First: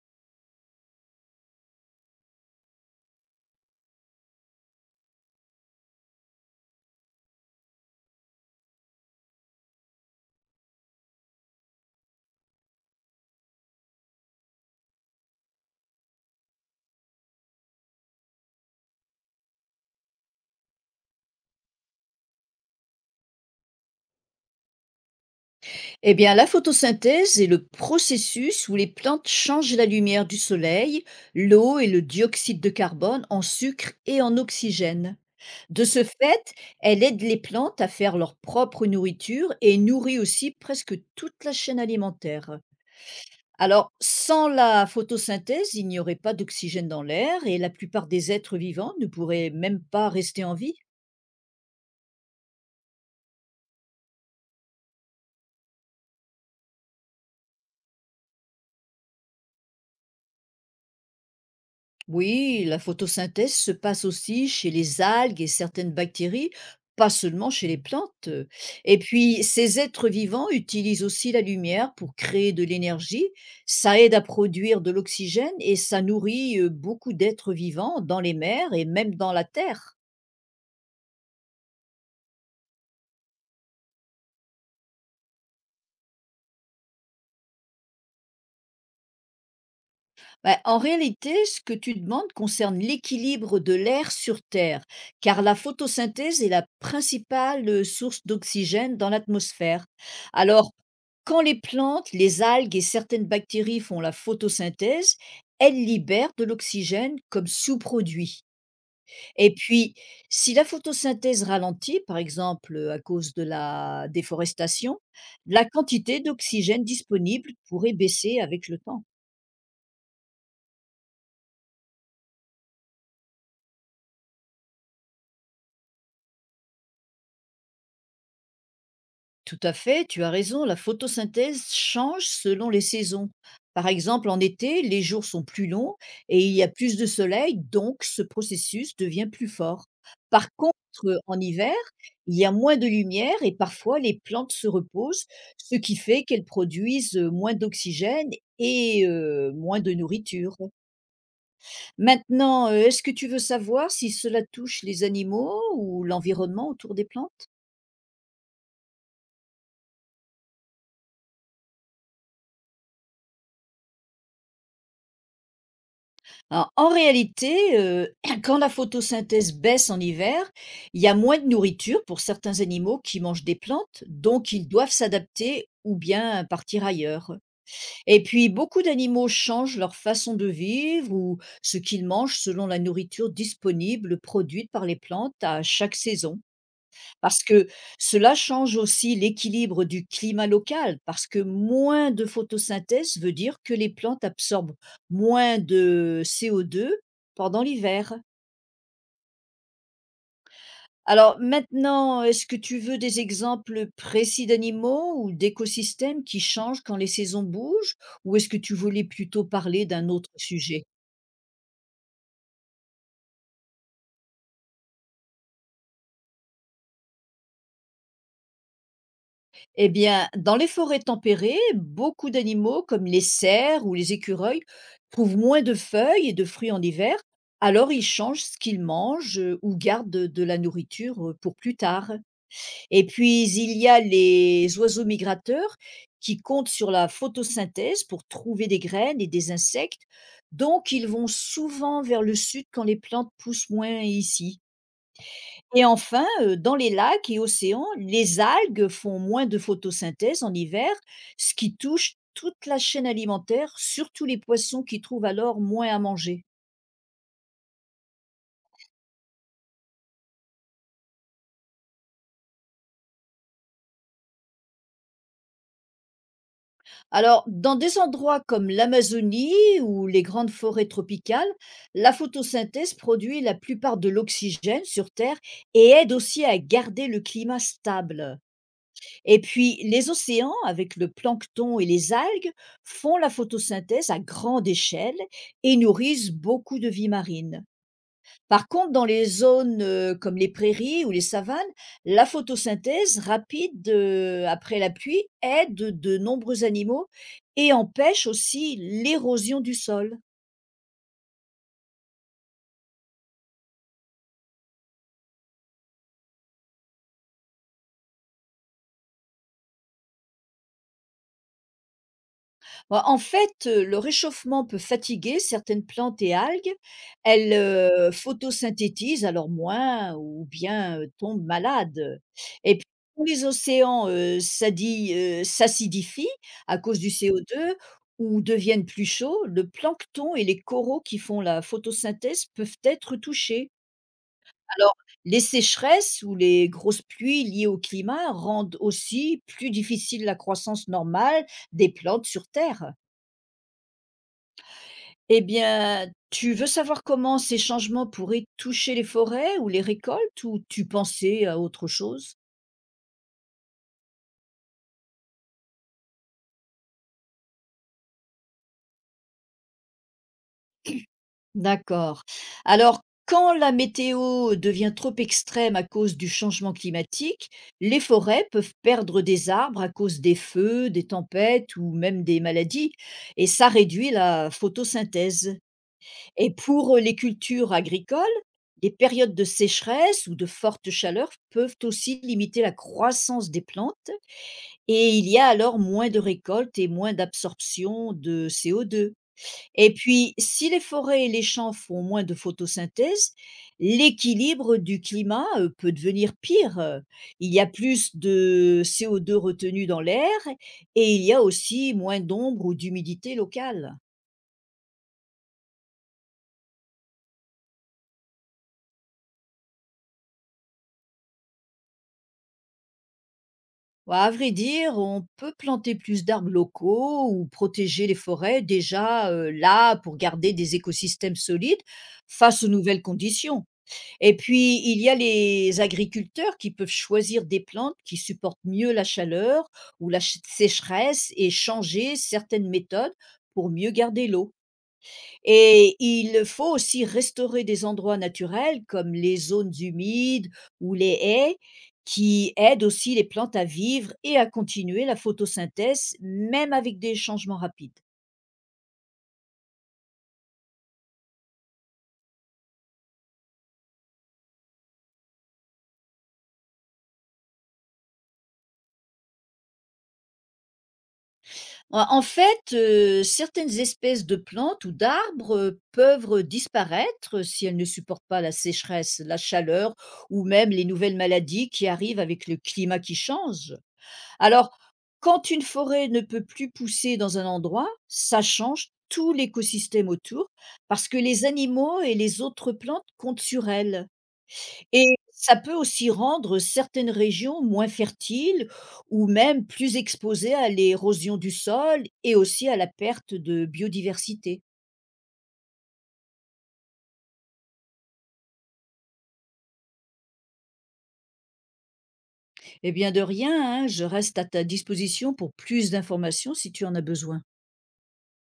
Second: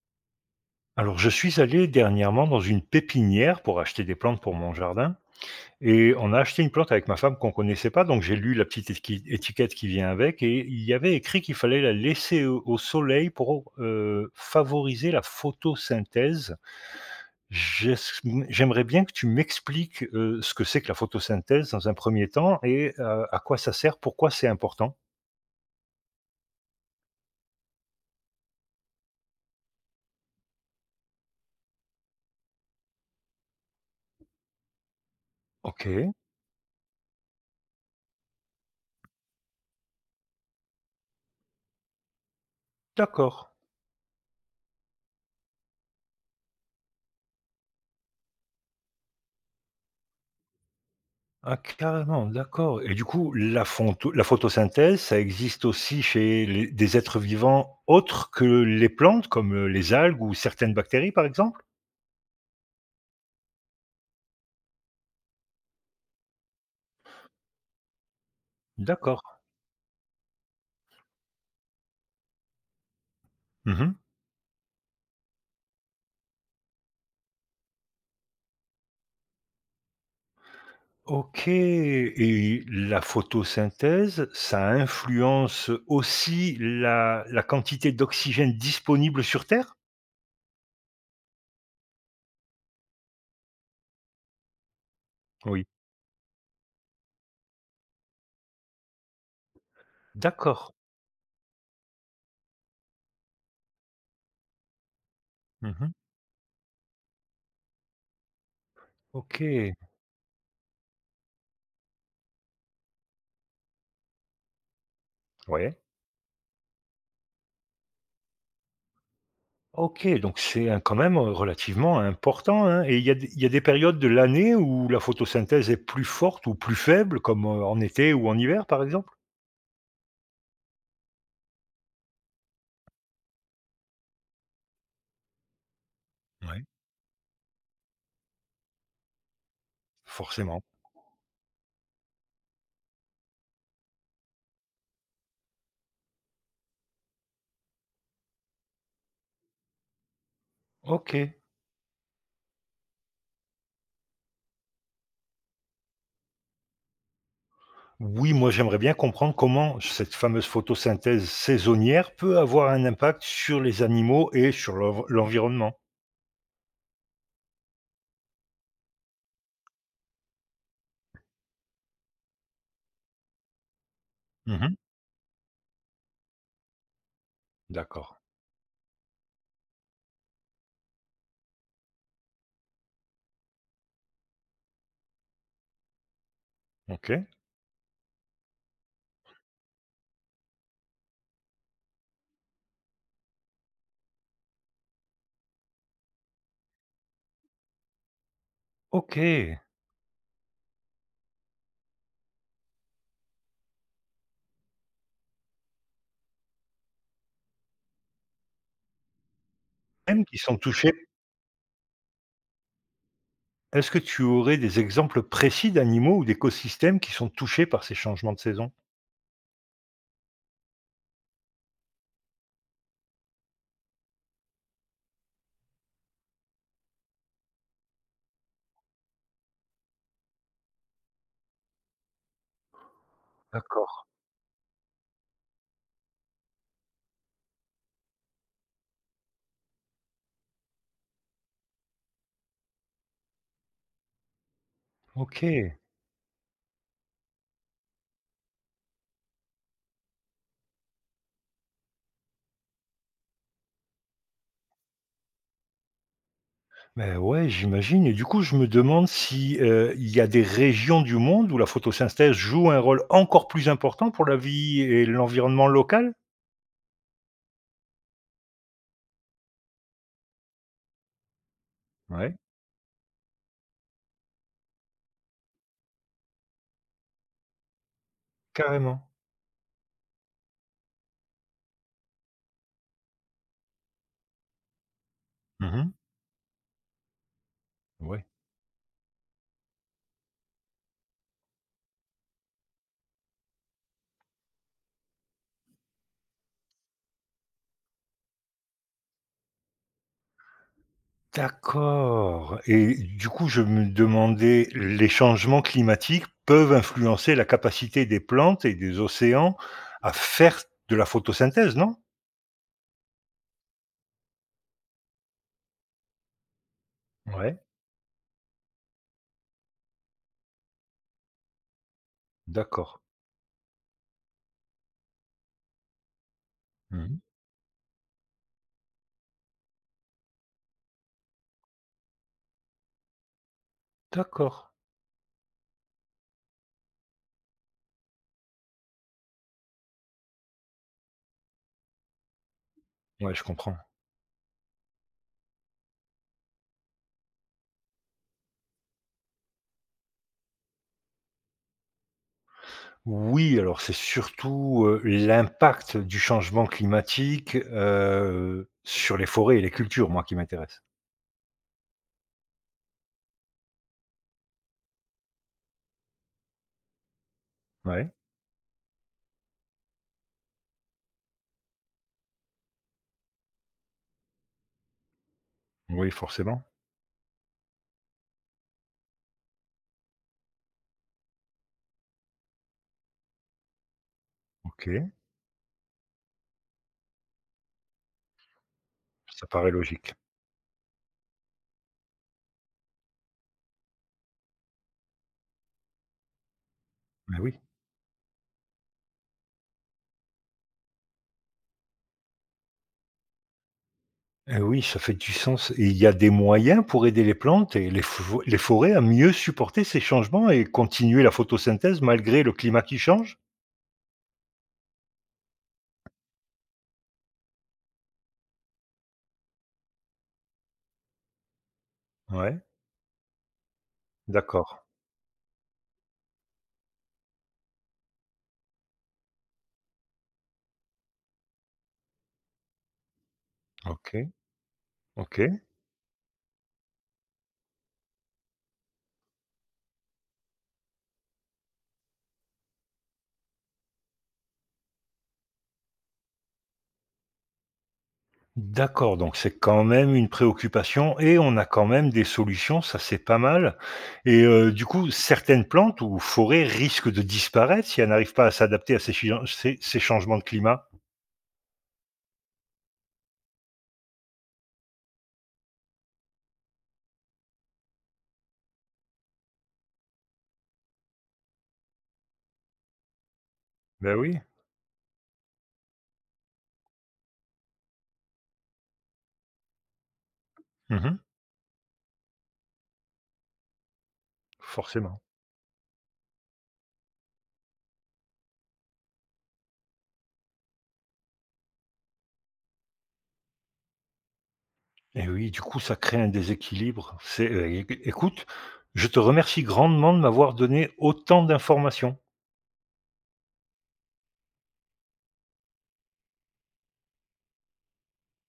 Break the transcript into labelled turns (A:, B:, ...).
A: Alors, je suis allé dernièrement dans une pépinière pour acheter des plantes pour mon jardin. Et on a acheté une plante avec ma femme qu'on connaissait pas, donc j'ai lu la petite étiquette qui vient avec et il y avait écrit qu'il fallait la laisser au soleil pour favoriser la photosynthèse. J'es- J'aimerais bien que tu m'expliques ce que c'est que la photosynthèse dans un premier temps et à quoi ça sert, pourquoi c'est important.
B: Eh bien, la photosynthèse est le processus où les plantes changent la lumière du soleil, l'eau et le dioxyde de carbone en sucre et en oxygène. De
A: Ok,
B: ce fait, elle aide les plantes à faire leur propre nourriture et nourrit aussi presque toute la chaîne alimentaire.
A: d'accord.
B: Alors, sans la photosynthèse, il n'y aurait pas d'oxygène dans l'air et la plupart des êtres vivants ne pourraient même pas rester en vie.
A: Ah carrément, d'accord, et du coup la fonto la photosynthèse, ça existe aussi chez les des êtres vivants autres que les plantes comme, les algues ou certaines bactéries par exemple?
B: Oui, la photosynthèse se passe aussi chez les algues et certaines bactéries, pas seulement chez les plantes. Et
A: D'accord.
B: puis, ces êtres vivants utilisent aussi la lumière pour créer de l'énergie.
A: Mmh.
B: Ça aide à produire de l'oxygène et ça nourrit beaucoup d'êtres vivants dans les mers et même dans la terre.
A: OK, et la photosynthèse, ça influence aussi la quantité d'oxygène disponible sur Terre?
B: Bah, en réalité, ce que tu demandes concerne l'équilibre de l'air sur Terre, car la
A: Oui.
B: photosynthèse est la principale source d'oxygène dans l'atmosphère. Alors,
A: D'accord.
B: quand les plantes, les algues et certaines bactéries font la photosynthèse, elles
A: Mmh.
B: libèrent de l'oxygène comme sous-produit. Et
A: OK.
B: puis, si la photosynthèse ralentit, par exemple à cause de la déforestation, la
A: Ouais.
B: quantité d'oxygène disponible pourrait baisser avec le temps.
A: OK, donc c'est un quand même, relativement important, hein, et il y a des périodes de l'année où la photosynthèse est plus forte ou plus faible comme, en été ou en hiver, par exemple?
B: Tout à fait, tu as raison, la photosynthèse change selon les saisons. Par exemple, en été, les jours sont plus longs et il y
A: Oui,
B: a plus de soleil, donc ce processus devient plus fort. Par
A: forcément.
B: contre, en hiver, il y a moins de lumière et parfois les plantes se reposent, ce qui fait qu'elles produisent moins d'oxygène et moins de nourriture.
A: OK.
B: Maintenant, est-ce que tu veux savoir si cela touche les animaux ou l'environnement autour des plantes?
A: Oui, moi, j'aimerais bien comprendre comment cette fameuse photosynthèse saisonnière peut avoir un impact sur les animaux et sur l'environnement.
B: Alors, en réalité, quand la photosynthèse baisse en hiver, il y a moins de nourriture pour certains animaux qui mangent des plantes, donc ils
A: Mmh.
B: doivent s'adapter ou bien partir ailleurs.
A: D'accord.
B: Et puis, beaucoup d'animaux changent leur façon de vivre ou ce qu'ils mangent selon la nourriture disponible produite par les plantes à chaque saison.
A: OK.
B: Parce que cela change aussi l'équilibre du climat local, parce que moins de photosynthèse veut dire que les plantes absorbent moins de CO2 pendant l'hiver.
A: OK.
B: Alors maintenant, est-ce que tu veux des exemples précis d'animaux ou d'écosystèmes qui changent quand les saisons bougent, ou est-ce que tu voulais plutôt parler d'un
A: Même
B: autre
A: qui sont
B: sujet?
A: touchés, est-ce que tu aurais des exemples précis d'animaux ou d'écosystèmes qui sont touchés par ces changements de saison?
B: Eh bien, dans les forêts tempérées, beaucoup d'animaux comme les cerfs ou les écureuils trouvent moins de feuilles et de fruits en hiver, alors ils changent ce qu'ils mangent ou gardent de la nourriture pour plus tard. Et puis, il
A: D'accord.
B: y a les oiseaux migrateurs qui comptent sur la photosynthèse pour trouver des graines et des insectes, donc ils vont souvent vers le sud quand les plantes poussent moins ici.
A: OK.
B: Et enfin, dans les lacs et océans, les algues font moins de photosynthèse en hiver, ce qui touche toute la chaîne alimentaire, surtout les poissons qui trouvent alors moins à manger.
A: Beh, ouais, j'imagine, et du coup, je me demande si, il y a des régions du monde où la photosynthèse joue un rôle encore plus important pour la vie et l'environnement local?
B: Alors, dans des endroits comme l'Amazonie ou les grandes forêts tropicales, la
A: Ouais.
B: photosynthèse produit la plupart de l'oxygène sur Terre et aide aussi à garder le climat stable.
A: Carrément.
B: Et puis, les océans, avec le plancton et les algues, font la photosynthèse à grande échelle et
A: Mmh.
B: nourrissent beaucoup de vie marine.
A: Ouais.
B: Par contre, dans les zones comme les prairies ou les savanes, la photosynthèse rapide après la pluie aide de nombreux animaux et empêche aussi l'érosion du sol.
A: D'accord, et du coup, je me demandais, les changements climatiques peuvent influencer la capacité des plantes et des océans à faire de la photosynthèse, non?
B: Bah, en fait, le réchauffement peut fatiguer certaines plantes et algues. Elles,
A: Ouais,
B: photosynthétisent alors moins ou bien, tombent malades. Et puis
A: d'accord.
B: quand les océans, s'acidifient à cause du
A: Mmh.
B: CO2 ou deviennent plus chauds, le plancton et les coraux qui font la photosynthèse peuvent être touchés.
A: D'accord.
B: Alors, les sécheresses ou les grosses pluies liées au climat rendent aussi plus difficile la croissance normale des plantes sur terre.
A: Ouais, je comprends.
B: Eh bien, tu veux savoir comment ces changements pourraient toucher les forêts ou les récoltes ou tu pensais à autre chose?
A: Oui, alors c'est surtout, l'impact du changement climatique, sur les forêts et les cultures, moi, qui m'intéresse.
B: D'accord. Alors, quand la météo devient trop extrême à cause du changement climatique, les
A: Ouais,
B: forêts peuvent perdre des arbres à cause des feux, des tempêtes ou même des maladies, et ça réduit la photosynthèse.
A: oui,
B: Et
A: forcément.
B: pour les cultures agricoles, les périodes de sécheresse ou de forte chaleur peuvent aussi limiter la croissance des plantes
A: OK,
B: et il y a alors moins de récoltes et moins d'absorption de CO2.
A: ça paraît
B: Et
A: logique.
B: puis, si les forêts et les champs font moins de photosynthèse, l'équilibre du climat peut devenir pire.
A: Mais
B: Il
A: oui.
B: y a plus de CO2 retenu dans l'air et il y a aussi moins d'ombre ou d'humidité locale.
A: Et oui, ça fait du sens, et il y a des moyens pour aider les plantes et les forêts à mieux supporter ces changements et continuer la photosynthèse malgré le climat qui change?
B: Ouais, à vrai dire, on peut planter plus d'arbres locaux ou protéger les forêts déjà là pour garder des écosystèmes solides
A: Ouais,
B: face aux nouvelles conditions. Et puis,
A: d'accord.
B: il y a les agriculteurs qui peuvent choisir des plantes qui supportent mieux la chaleur ou la sécheresse et changer certaines méthodes pour mieux garder
A: OK,
B: l'eau.
A: OK.
B: Et il faut aussi restaurer des endroits naturels comme les zones humides ou les haies qui aident aussi les plantes à vivre et à continuer la photosynthèse même avec des changements rapides.
A: D'accord, donc c'est quand même une préoccupation et on a quand même des solutions, ça c'est pas mal, et du coup, certaines plantes ou forêts risquent de disparaître si elles n'arrivent pas à s'adapter à ces chi ces ces changements de climat?
B: En fait, certaines espèces de plantes ou d'arbres, peuvent disparaître si elles ne supportent pas la sécheresse, la chaleur ou même les nouvelles maladies qui arrivent avec le climat qui change.
A: Ben oui,
B: Alors, quand une forêt ne peut plus pousser dans un endroit, ça change tout l'écosystème autour parce que
A: mmh,
B: les animaux et les autres plantes comptent sur elle. Et
A: forcément,
B: ça peut aussi rendre certaines régions moins fertiles ou même plus exposées à l'érosion du sol et aussi à la perte de biodiversité.
A: et oui, du coup, ça crée un déséquilibre. C'est, éc écoute, je te remercie grandement de m'avoir donné autant d'informations.
B: Eh bien de rien, hein, je reste à ta disposition pour plus d'informations si tu en as besoin.